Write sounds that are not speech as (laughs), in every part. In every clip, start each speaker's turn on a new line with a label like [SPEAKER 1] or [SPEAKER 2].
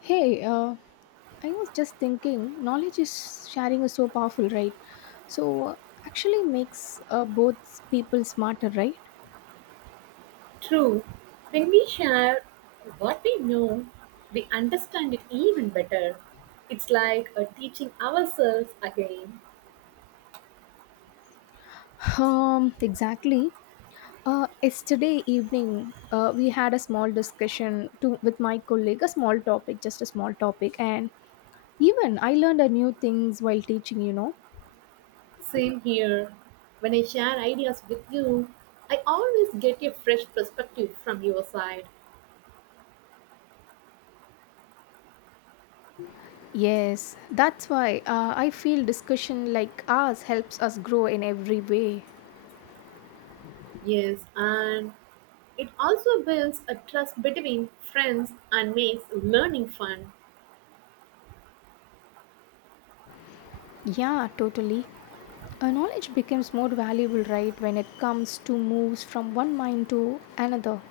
[SPEAKER 1] Hey, I was just thinking, knowledge is sharing is so powerful, right? So actually makes both people smarter, right?
[SPEAKER 2] True. When we share what we know, we understand it even better. It's like a teaching ourselves again.
[SPEAKER 1] (laughs) Exactly. Yesterday evening, we had a small discussion to with my colleague, a small topic, just a small topic, and even I learned a new things while teaching.
[SPEAKER 2] Same here. When I share ideas with you, I always get a fresh perspective from your side.
[SPEAKER 1] Yes, that's why I feel discussion like ours helps us grow in every way.
[SPEAKER 2] Yes, and it also builds a trust between friends and makes learning fun.
[SPEAKER 1] Yeah, totally. A knowledge becomes more valuable, right, when it comes to moves from one mind to another.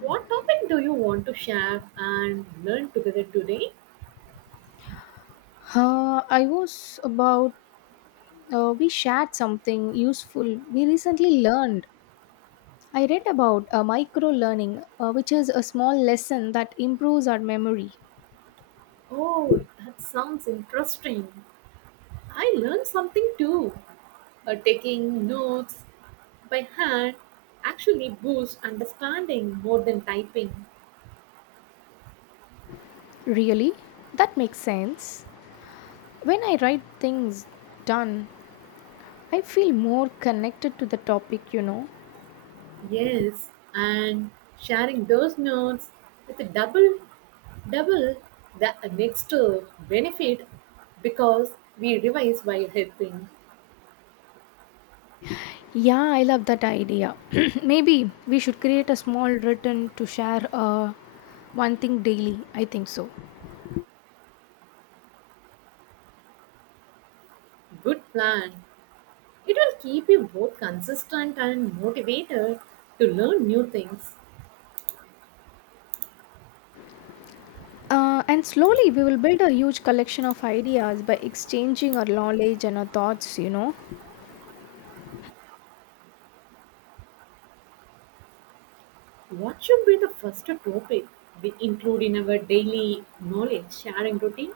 [SPEAKER 2] What topic do you want to share and learn together today?
[SPEAKER 1] I was about, we shared something useful we recently learned. I read about micro learning, which is a small lesson that improves our memory.
[SPEAKER 2] Oh, that sounds interesting. I learned something too. Taking notes by hand actually boosts understanding more than typing.
[SPEAKER 1] Really? That makes sense. When I write things done, I feel more connected to the topic.
[SPEAKER 2] Yes, and sharing those notes with a double the next benefit because we revise while helping.
[SPEAKER 1] Yeah, I love that idea. (clears throat) Maybe we should create a small written to share one thing daily. I think so.
[SPEAKER 2] Good plan. It will keep you both consistent and motivated to learn new things.
[SPEAKER 1] And slowly we will build a huge collection of ideas by exchanging our knowledge and our thoughts.
[SPEAKER 2] What should be the first topic we include in our daily knowledge sharing routine?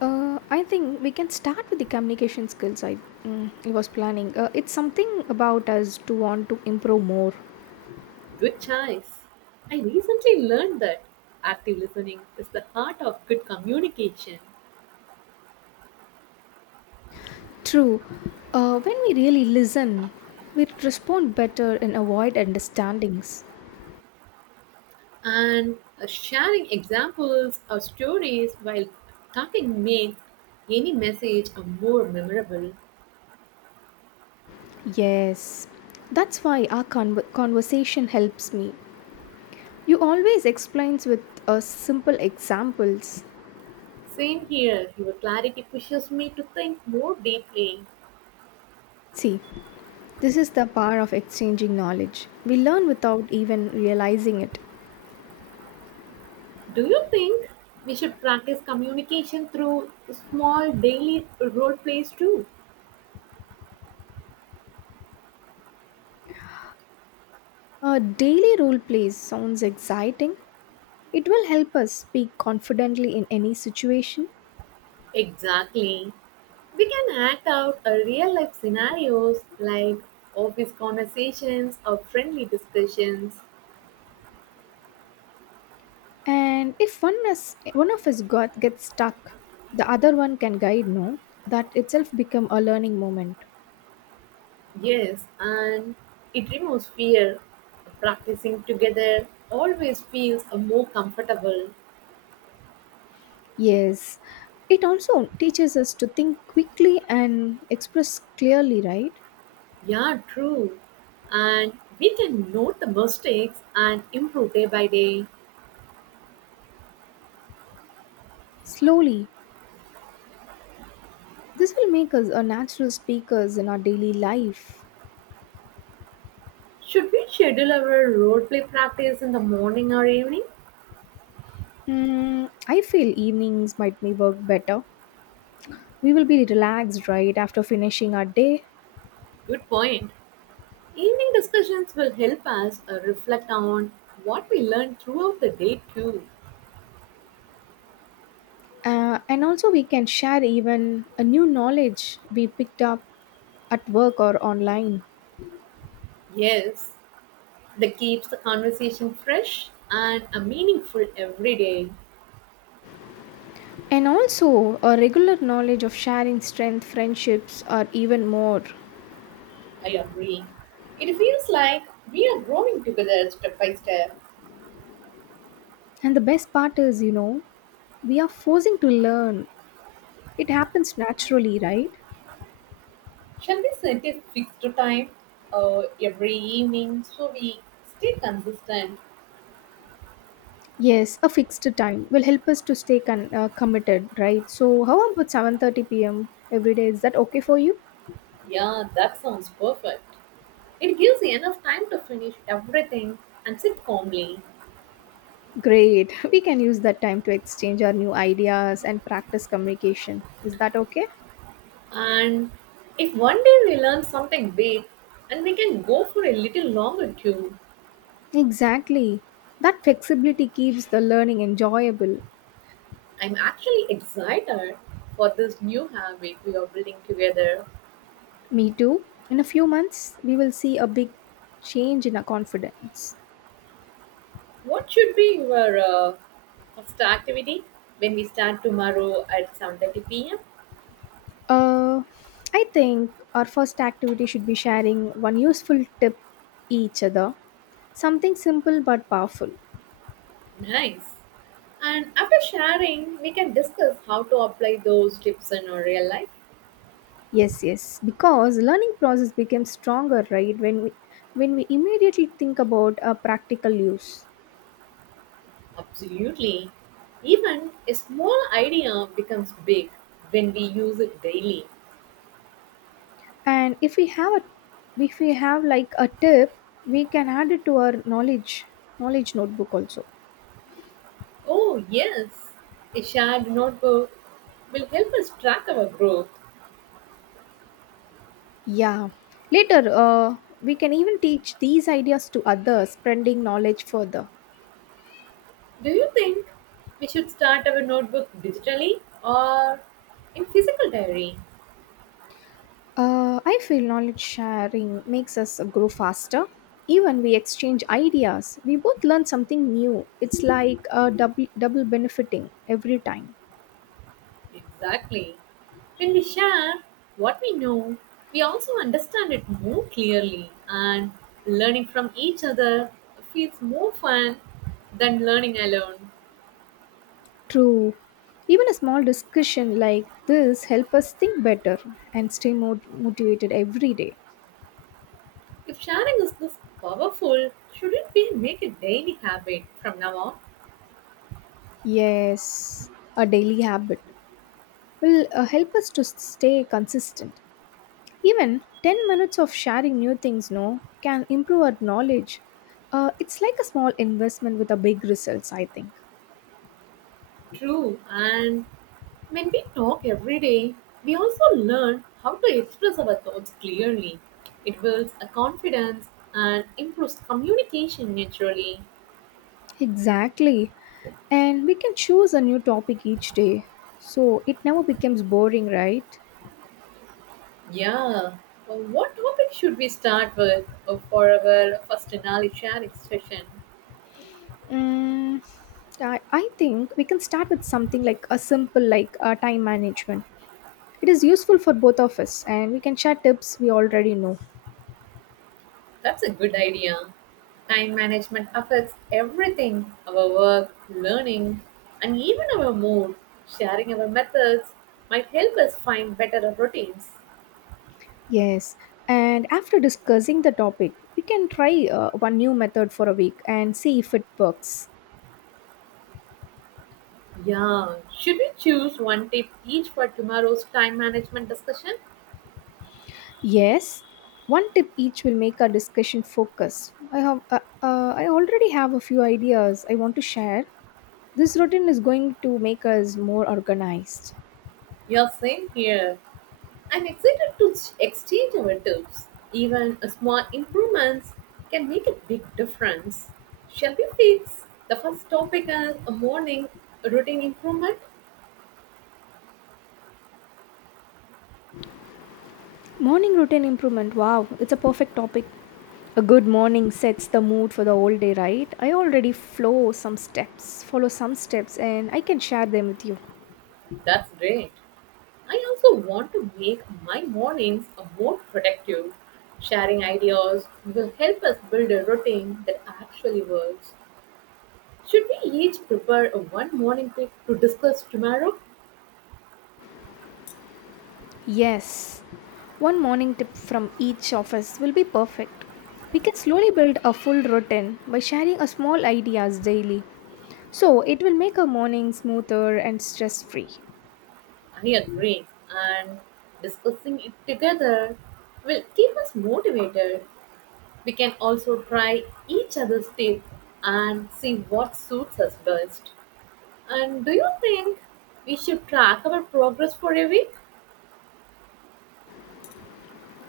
[SPEAKER 1] I think we can start with the communication skills I was planning. It's something about us to want to improve more.
[SPEAKER 2] Good choice. I recently learned that active listening is the heart of good communication,
[SPEAKER 1] True. When we really listen, we respond better and avoid understandings.
[SPEAKER 2] and sharing examples or stories while talking makes any message a more memorable.
[SPEAKER 1] Yes, that's why our conversation helps me. You always explains with simple examples.
[SPEAKER 2] Same here, your clarity pushes me to think more deeply.
[SPEAKER 1] See, this is the power of exchanging knowledge. We learn without even realizing it.
[SPEAKER 2] Do you think we should practice communication through small daily role plays too?
[SPEAKER 1] A daily role plays sounds exciting. It will help us speak confidently in any situation.
[SPEAKER 2] Exactly. We can act out a real life scenarios like office conversations or friendly discussions.
[SPEAKER 1] And if one of us got gets stuck, the other one can guide. No, that itself become a learning moment.
[SPEAKER 2] Yes, and it removes fear. Practicing together always feels a more comfortable.
[SPEAKER 1] Yes, it also teaches us to think quickly and express clearly, right?
[SPEAKER 2] Yeah, true. And we can note the mistakes and improve day by day.
[SPEAKER 1] Slowly. This will make us a natural speakers in our daily life.
[SPEAKER 2] Should we schedule our role play practice in the morning or evening?
[SPEAKER 1] I feel evenings might may work better. We will be relaxed, right, after finishing our day.
[SPEAKER 2] Good point. Evening discussions will help us reflect on what we learned throughout the day, too.
[SPEAKER 1] And also, we can share even a new knowledge we picked up at work or online.
[SPEAKER 2] Yes, that keeps the conversation fresh and meaningful every day.
[SPEAKER 1] And also, a regular knowledge of sharing strength, friendships, or even more.
[SPEAKER 2] I agree. It feels like we are growing together step by step.
[SPEAKER 1] And the best part is, we are forcing to learn. It happens naturally, right?
[SPEAKER 2] Shall we set a fixed time every evening so we stay consistent?
[SPEAKER 1] Yes, a fixed time will help us to stay committed, right? So, how about 7:30 p.m. every day? Is that okay for you?
[SPEAKER 2] Yeah, that sounds perfect. It gives enough time to finish everything and sit calmly.
[SPEAKER 1] Great. (laughs) We can use that time to exchange our new ideas and practice communication. Is that okay?
[SPEAKER 2] And if one day we learn something big and we can go for a little longer too,
[SPEAKER 1] Exactly. That flexibility keeps the learning enjoyable.
[SPEAKER 2] I'm actually excited for this new habit we are building together.
[SPEAKER 1] Me too. In a few months, we will see a big change in our confidence.
[SPEAKER 2] What should be your first activity when we start tomorrow at 7:30 p.m.?
[SPEAKER 1] Uh, I think our first activity should be sharing one useful tip each other. Something simple but powerful.
[SPEAKER 2] Nice. And after sharing, we can discuss how to apply those tips in our real life.
[SPEAKER 1] Yes, yes. Because learning process becomes stronger, right? When we immediately think about a practical use.
[SPEAKER 2] Absolutely. Even a small idea becomes big when we use it daily.
[SPEAKER 1] And if we have like a tip, we can add it to our knowledge notebook also.
[SPEAKER 2] Oh, yes. A shared notebook will help us track our growth.
[SPEAKER 1] Yeah. Later, we can even teach these ideas to others, spreading knowledge further.
[SPEAKER 2] Do you think we should start our notebook digitally or in physical diary?
[SPEAKER 1] I feel knowledge sharing makes us grow faster. Even we exchange ideas, we both learn something new. It's like a double benefiting every time.
[SPEAKER 2] Exactly. When we share what we know, we also understand it more clearly, and learning from each other feels more fun than learning alone.
[SPEAKER 1] True. Even a small discussion like this help us think better and stay more motivated every day.
[SPEAKER 2] If sharing is this powerful, shouldn't we make a daily habit from now on?
[SPEAKER 1] Yes, a daily habit will help us to stay consistent. Even 10 minutes of sharing new things no can improve our knowledge. It's like a small investment with a big results, I think.
[SPEAKER 2] True, and when we talk every day, we also learn how to express our thoughts clearly. It builds a confidence and improves communication naturally.
[SPEAKER 1] Exactly. And we can choose a new topic each day. So it never becomes boring, right?
[SPEAKER 2] Yeah. What topic should we start with for our first knowledge sharing session?
[SPEAKER 1] Mm, I think we can start with something like a simple like time management. It is useful for both of us and we can share tips we already know.
[SPEAKER 2] That's a good idea. Time management affects everything our work, learning, and even our mood. Sharing our methods might help us find better routines.
[SPEAKER 1] Yes, and after discussing the topic, we can try one new method for a week and see if it works.
[SPEAKER 2] Yeah. Should we choose one tip each for tomorrow's time management discussion?
[SPEAKER 1] Yes, one tip each will make our discussion focus. I already have a few ideas I want to share. This routine is going to make us more organized.
[SPEAKER 2] Yeah, same here. I'm excited to exchange our tips. Even a small improvements can make a big difference. Shall we fix the first topic as a morning routine improvement?
[SPEAKER 1] Morning routine improvement. Wow, it's a perfect topic. A good morning sets the mood for the whole day, right? I already follow some steps and I can share them with you.
[SPEAKER 2] That's great. I also want to make my mornings a more productive. Sharing ideas will help us build a routine that actually works. Should we each prepare a one morning trip to discuss tomorrow?
[SPEAKER 1] Yes, one morning tip from each of us will be perfect. We can slowly build a full routine by sharing a small ideas daily. So it will make our morning smoother and stress free.
[SPEAKER 2] I agree. And discussing it together will keep us motivated. We can also try each other's tip and see what suits us best. And do you think we should track our progress for a week?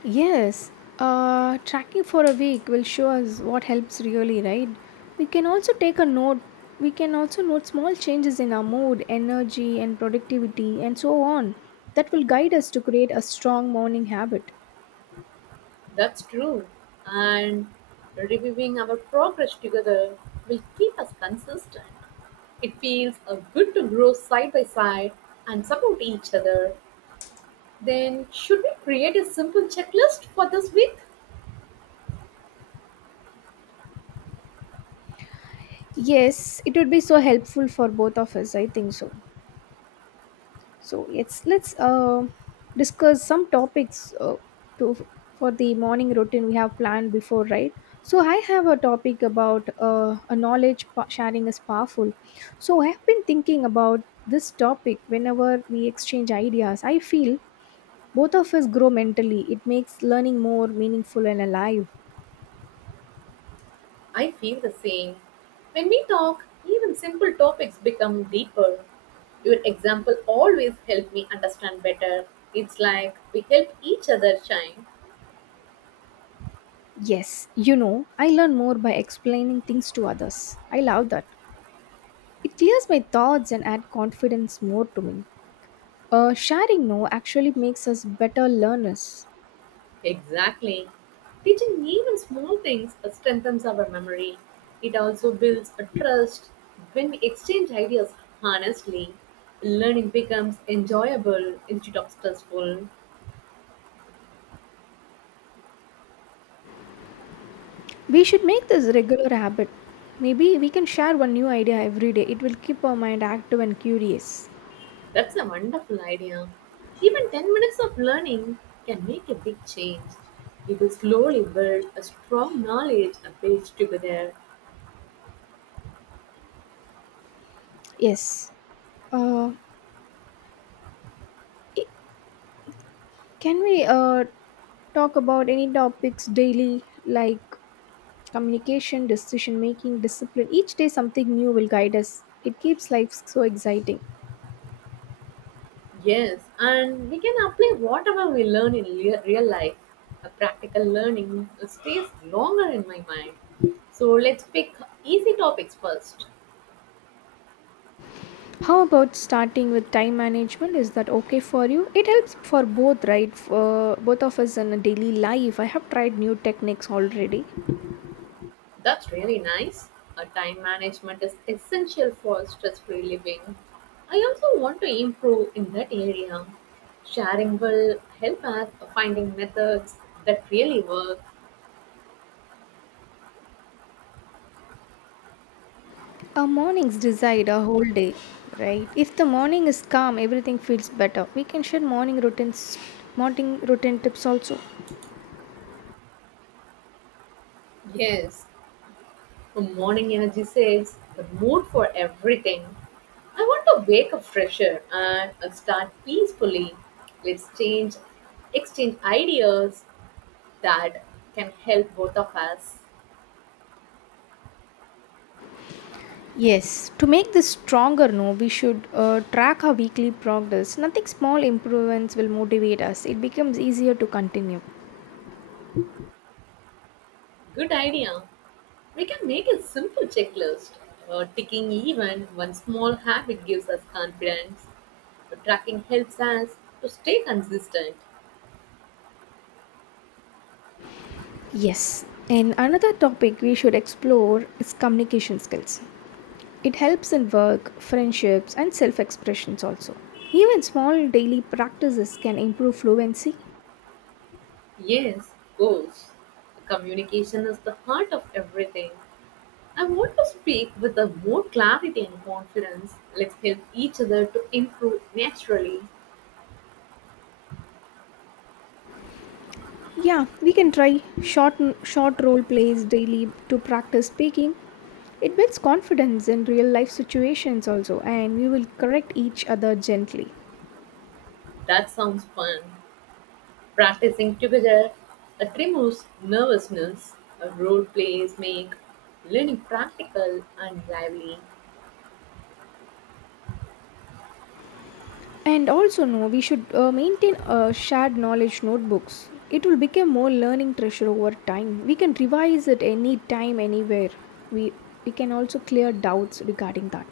[SPEAKER 1] Yes, tracking for a week will show us what helps really, right? We can also take a note. We can also note small changes in our mood, energy, and productivity, and so on. That will guide us to create a strong morning habit.
[SPEAKER 2] That's true. And reviewing our progress together will keep us consistent. It feels good to grow side by side and support each other. Then, should we create a simple checklist for this week?
[SPEAKER 1] Yes, it would be so helpful for both of us. I think so. So yes, let's discuss some topics to for the morning routine we have planned before, right? So I have a topic about a knowledge sharing is powerful. So I have been thinking about this topic whenever we exchange ideas. I feel both of us grow mentally. It makes learning more meaningful and alive.
[SPEAKER 2] I feel the same. When we talk, even simple topics become deeper. Your example always helped me understand better. It's like we help each other shine.
[SPEAKER 1] Yes, I learn more by explaining things to others. I love that. It clears my thoughts and adds confidence more to me. Sharing no actually makes us better learners.
[SPEAKER 2] Exactly. Teaching even small things strengthens our memory. It also builds a trust when we exchange ideas honestly. Learning becomes enjoyable instead of stressful.
[SPEAKER 1] We should make this regular habit. Maybe we can share one new idea every day. It will keep our mind active and curious.
[SPEAKER 2] That's a wonderful idea. Even 10 minutes of learning can make a big change. We will slowly build a strong knowledge base together.
[SPEAKER 1] Yes. Uh, can we talk about any topics daily like communication, decision making, discipline? Each day something new will guide us. It keeps life so exciting.
[SPEAKER 2] Yes, and we can apply whatever we learn in real life. A practical learning stays longer in my mind. So let's pick easy topics first.
[SPEAKER 1] How about starting with time management? Is that okay for you? It helps for both, right? Both of us in a daily life. I have tried new techniques already.
[SPEAKER 2] That's really nice. A time management is essential for stress-free living. I also want to improve in that area. Sharing will help us finding methods that really work.
[SPEAKER 1] Our mornings decide our whole day, right? If the morning is calm, everything feels better. We can share morning routine tips also.
[SPEAKER 2] Yes, the morning energy saves the mood for everything. I want to wake up fresher and start peacefully. Let's exchange ideas that can help both of us.
[SPEAKER 1] Yes, to make this stronger, no, we should track our weekly progress. Nothing small improvements will motivate us. It becomes easier to continue.
[SPEAKER 2] Good idea. We can make a simple checklist. Ticking even one small habit gives us confidence. Tracking helps us to stay consistent.
[SPEAKER 1] Yes, and another topic we should explore is communication skills. It helps in work, friendships, and self expressions also. Even small daily practices can improve fluency.
[SPEAKER 2] Yes, goals. Communication is the heart of everything. I want to speak with a more clarity and confidence. Let's help each other to improve naturally.
[SPEAKER 1] Yeah, we can try short role plays daily to practice speaking. It builds confidence in real life situations also and we will correct each other gently.
[SPEAKER 2] That sounds fun. Practicing together it removes nervousness. Role plays make learning practical and lively.
[SPEAKER 1] And also, no, we should maintain shared knowledge notebooks. It will become more learning treasure over time. We can revise it any time, anywhere. We we can also clear doubts regarding that.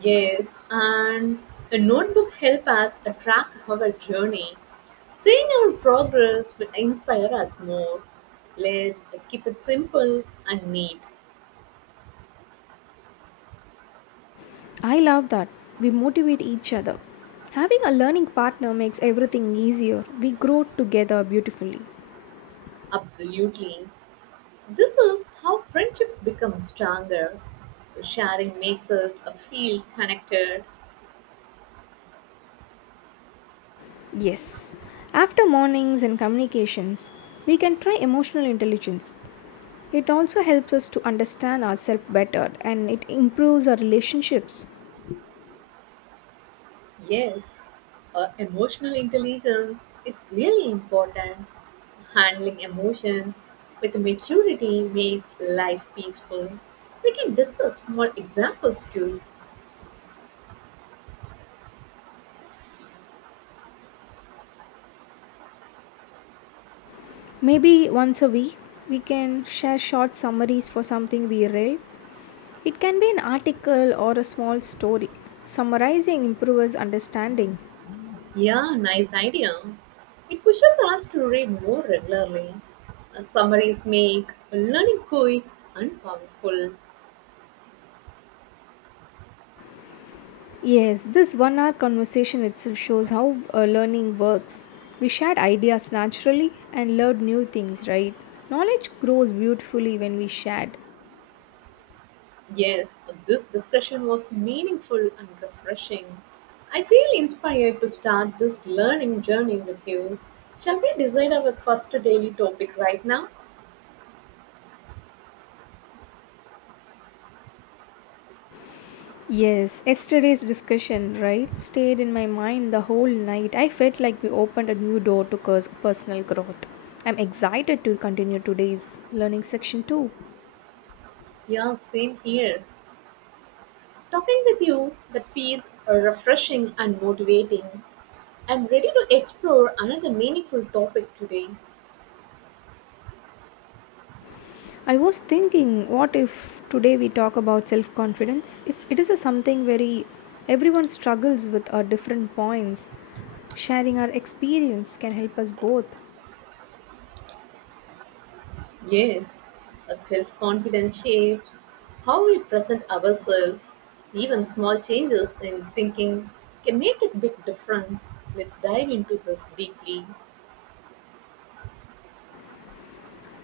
[SPEAKER 2] Yes, and a notebook help us track our journey. Seeing our progress will inspire us more. Let's keep it simple and neat.
[SPEAKER 1] I love that we motivate each other. Having a learning partner makes everything easier. We grow together beautifully.
[SPEAKER 2] Absolutely. This is how friendships become stronger. Sharing makes us feel connected.
[SPEAKER 1] Yes. After mornings and communications, we can try emotional intelligence. It also helps us to understand ourselves better and it improves our relationships.
[SPEAKER 2] Yes, emotional intelligence is really important. Handling emotions with maturity makes life peaceful. We can discuss small examples too.
[SPEAKER 1] Maybe once a week, we can share short summaries for something we read. It can be an article or a small story. Summarizing improves understanding.
[SPEAKER 2] Yeah, nice idea. It pushes us to read more regularly. Summaries make learning quick and powerful.
[SPEAKER 1] Yes, this 1 hour conversation itself shows how learning works. We shared ideas naturally and learned new things, right? Knowledge grows beautifully when we shared.
[SPEAKER 2] Yes, this discussion was meaningful and refreshing. I feel inspired to start this learning journey with you. Shall we decide our first daily topic right now?
[SPEAKER 1] Yes, yesterday's discussion, right, stayed in my mind the whole night. I felt like we opened a new door to personal growth. I'm excited to continue today's learning section too.
[SPEAKER 2] Yeah, same here. Talking with you that feels refreshing and motivating. I'm ready to explore another meaningful topic today.
[SPEAKER 1] I was thinking, what if today we talk about self confidence? If it is a something very everyone struggles with at different points, sharing our experience can help us both.
[SPEAKER 2] Yes, a self confidence shapes how we present ourselves. Even small changes in thinking can make a big difference. Let's dive into this deeply.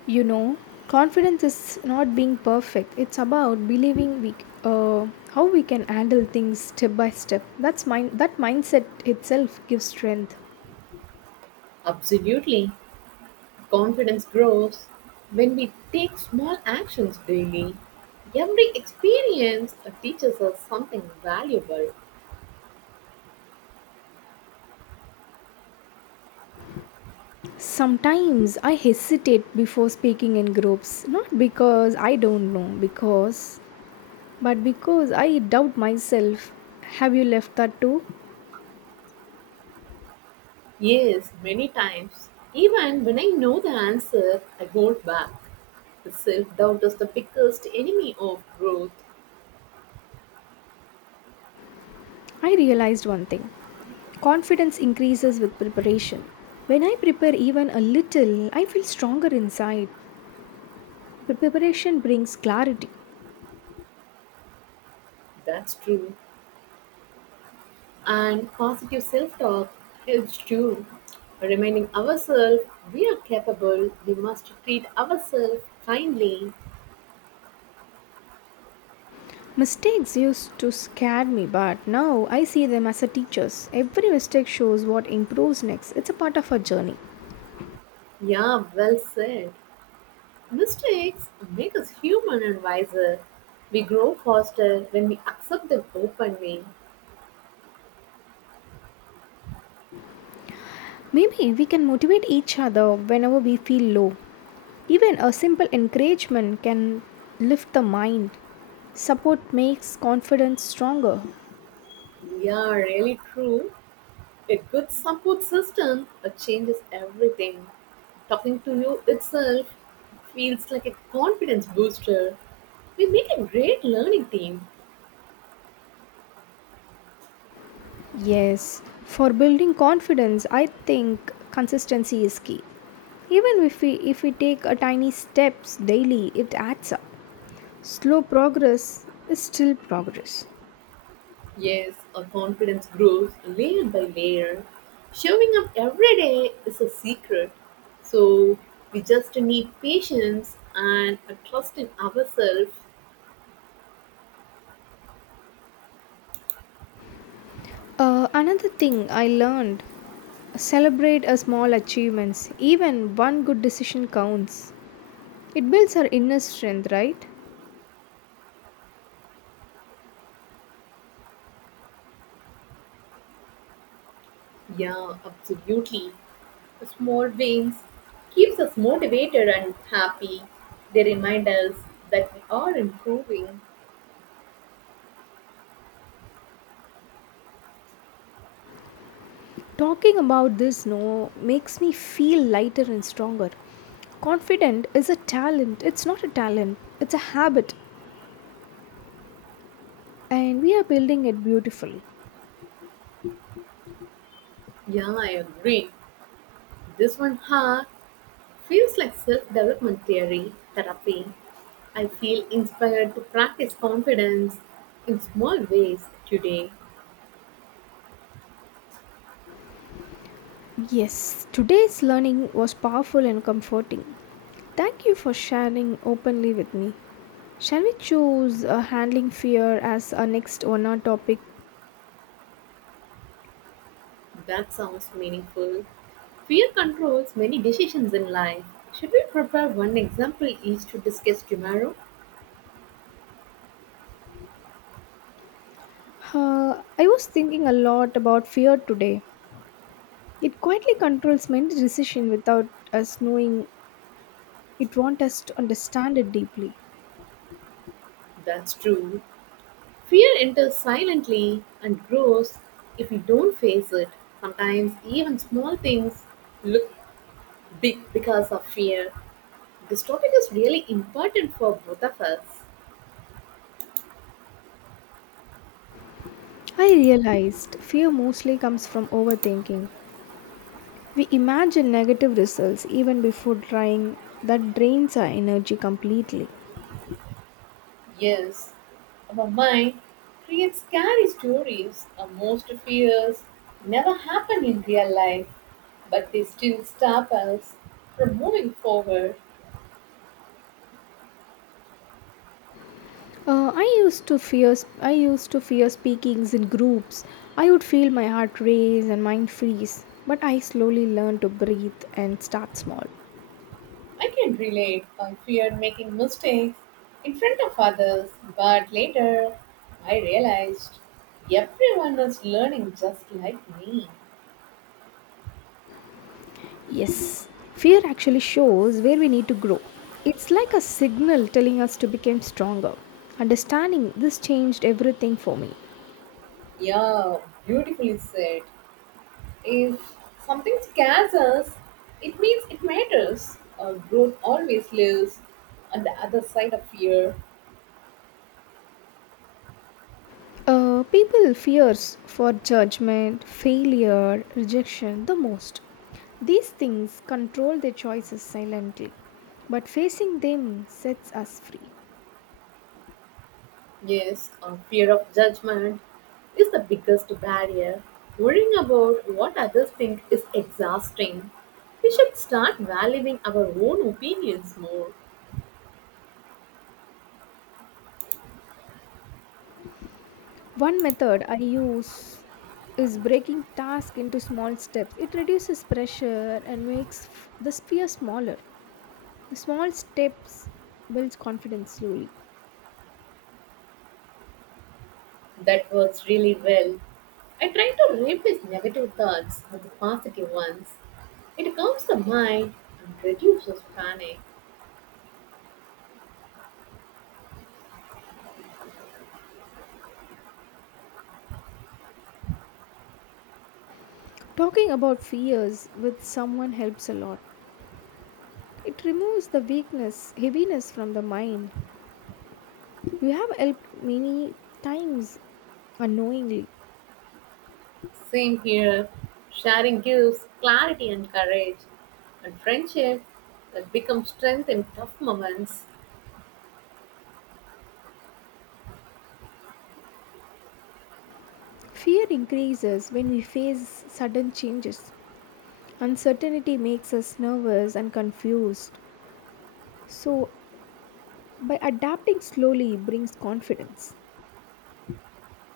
[SPEAKER 1] You know, confidence is not being perfect. It's about believing we how we can handle things step by step. That mindset itself gives strength.
[SPEAKER 2] Absolutely. Confidence grows when we take small actions daily. Every experience teaches us something valuable.
[SPEAKER 1] Sometimes I hesitate before speaking in groups, not because I don't know, because but because I doubt myself. Have you left that too?
[SPEAKER 2] Yes, many times. Even when I know the answer, I hold back. Self doubt is the biggest enemy of growth.
[SPEAKER 1] I realized one thing. Confidence increases with preparation. When I prepare even a little, I feel stronger inside. Preparation brings clarity.
[SPEAKER 2] That's true. And positive self talk helps too. Reminding ourselves we are capable, we must treat ourselves kindly.
[SPEAKER 1] Mistakes used to scare me, but now I see them as a teachers. Every mistake shows what improves next. It's a part of our journey.
[SPEAKER 2] Yeah, well said. Mistakes make us human and wiser. We grow faster when we accept them openly.
[SPEAKER 1] Maybe we can motivate each other whenever we feel low. Even a simple encouragement can lift the mind. Support makes confidence stronger.
[SPEAKER 2] Yeah, really true. A good support system changes everything. Talking to you itself feels like a confidence booster. We make a great learning team.
[SPEAKER 1] Yes, for building confidence, I think consistency is key. Even if we take a tiny steps daily, it adds up. Slow progress is still progress.
[SPEAKER 2] Yes, our confidence grows layer by layer. Showing up every day is a secret. So we just need patience and a trust in ourselves.
[SPEAKER 1] Another thing I learned celebrate a small achievements. Even one good decision counts. It builds our inner strength, right?
[SPEAKER 2] Yeah, absolutely. The small wins keeps us motivated and happy. They remind us that we are improving.
[SPEAKER 1] Talking about this no makes me feel lighter and stronger. Confident is a talent. It's not a talent. It's a habit and we are building it beautifully.
[SPEAKER 2] Yeah, I agree. This one feels like self-development theory therapy. I feel inspired to practice confidence in small ways today.
[SPEAKER 1] Yes, today's learning was powerful and comforting. Thank you for sharing openly with me. Shall we choose handling fear as our next 1 hour topic?
[SPEAKER 2] That sounds meaningful. Fear controls many decisions in life. Should we prepare one example each to discuss tomorrow?
[SPEAKER 1] I was thinking a lot about fear today. It quietly controls many decisions without us knowing it wants us to understand it deeply.
[SPEAKER 2] That's true. Fear enters silently and grows if we don't face it. Sometimes even small things look big because of fear. This topic is really important for both of us.
[SPEAKER 1] I realized fear mostly comes from overthinking. We imagine negative results even before trying, that drains our energy completely.
[SPEAKER 2] Yes. Our mind creates scary stories, our most fears never happen in real life, but they still stop us from moving forward.
[SPEAKER 1] I used to fear. I used to fear speakings in groups. I would feel my heart race and mind freeze. But I slowly learned to breathe and start small.
[SPEAKER 2] I can relate. I feared making mistakes in front of others, but later I realized everyone was learning just like me.
[SPEAKER 1] Yes, fear actually shows where we need to grow. It's like a signal telling us to become stronger. Understanding this changed everything for me.
[SPEAKER 2] Yeah, beautifully said. If something scares us, it means it matters. Growth always lives on the other side of fear.
[SPEAKER 1] People fears for judgment, failure, rejection the most. These things control their choices silently, but facing them sets us free.
[SPEAKER 2] Yes, our fear of judgment is the biggest barrier. Worrying about what others think is exhausting. We should start valuing our own opinions more.
[SPEAKER 1] One method I use is breaking task into small steps. It reduces pressure and makes the fear smaller. Small steps builds confidence slowly.
[SPEAKER 2] That works really well. I try to replace negative thoughts with positive ones. It calms the mind and reduces panic.
[SPEAKER 1] Talking about fears with someone helps a lot. It removes the weakness, heaviness from the mind. You have helped many times unknowingly.
[SPEAKER 2] Same here. Sharing gives clarity and courage, and friendship that becomes strength in tough moments.
[SPEAKER 1] Fear increases when we face sudden changes. Uncertainty makes us nervous and confused. So, by adapting slowly brings confidence.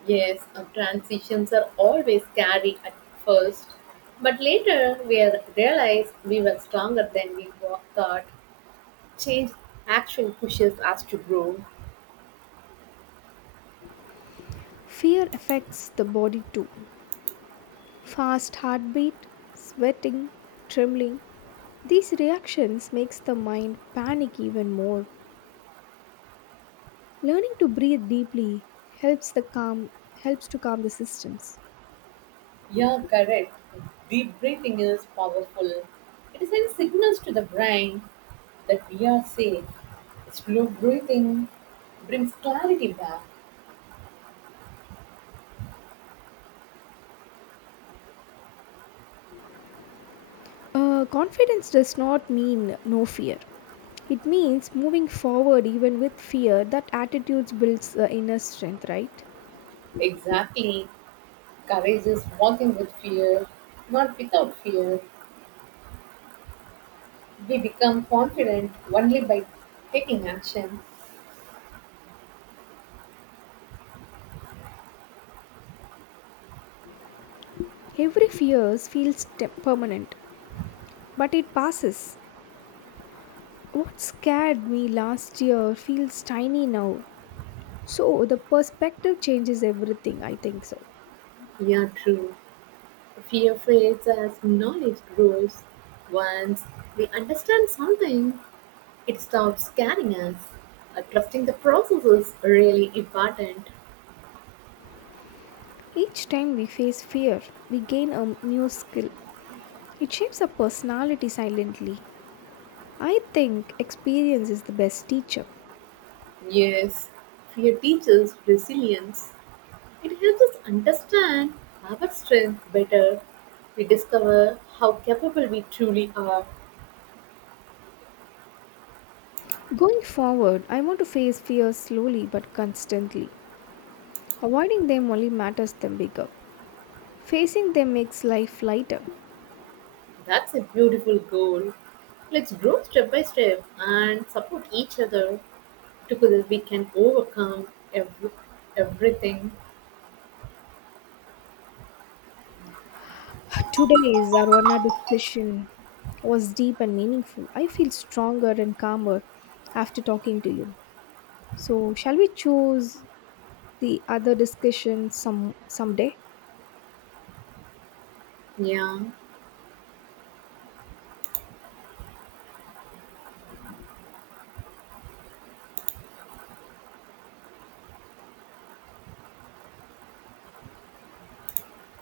[SPEAKER 2] Yes, our transitions are always scary at first, but later we realize we were stronger than we thought. Change actually pushes us to grow.
[SPEAKER 1] Fear affects the body too. Fast heartbeat, sweating, trembling. These reactions makes the mind panic even more. Learning to breathe deeply helps to calm the systems.
[SPEAKER 2] Yeah, correct. Deep breathing is powerful. It sends signals to the brain that we are safe. Slow breathing brings clarity back.
[SPEAKER 1] Confidence does not mean no fear. It means moving forward even with fear. That attitude builds the inner strength, right?
[SPEAKER 2] Exactly. Courage is walking with fear, not without fear. We become confident only by taking action.
[SPEAKER 1] Every fear feels permanent, but it passes. What scared me last year feels tiny now. So the perspective changes everything, I think so.
[SPEAKER 2] Yeah, true. Fear fades as knowledge grows. Once we understand something, it stops scaring us. Trusting the process is really important.
[SPEAKER 1] Each time we face fear, we gain a new skill. It shapes our personality silently. I think experience is the best teacher.
[SPEAKER 2] Yes, fear teaches resilience. It helps us understand our strength better. We discover how capable we truly are.
[SPEAKER 1] Going forward, I want to face fears slowly but constantly. Avoiding them only matters them bigger. Facing them makes life lighter.
[SPEAKER 2] That's a beautiful goal. Let's grow step by step and support each other. Together we can overcome ev- everything.
[SPEAKER 1] Today's Arwana discussion was deep and meaningful. I feel stronger and calmer after talking to you. So, shall we choose the other discussion someday?
[SPEAKER 2] Yeah.